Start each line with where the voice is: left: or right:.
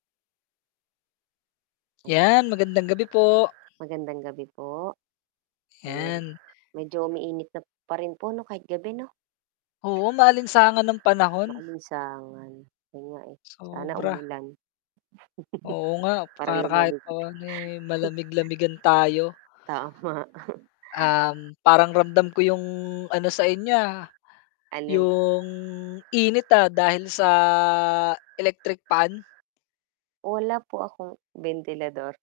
right: Ayan.
left: 'Yan, magandang gabi po.
right: Magandang gabi po. Ayun,
left: 'Yan.
right: medyo umiinit na pa rin po ano kahit gabi 'no?
left: Oo, maalinsangan ang panahon.
right: Maalisangan. Ayun nga, eh, sana
left: Sobra.
right: umulan.
left: Oo nga,
right: Para
left: para kahit
right: lumamig ulit.
left: pa'no, eh, malamig-lamigan tayo.
right: Tama.
left: Um, parang ramdam ko yung ano sa inyo, ah,
right: Alin po?
left: yung init, ah, dahil sa electric fan.
right: Wala po akong bentilador.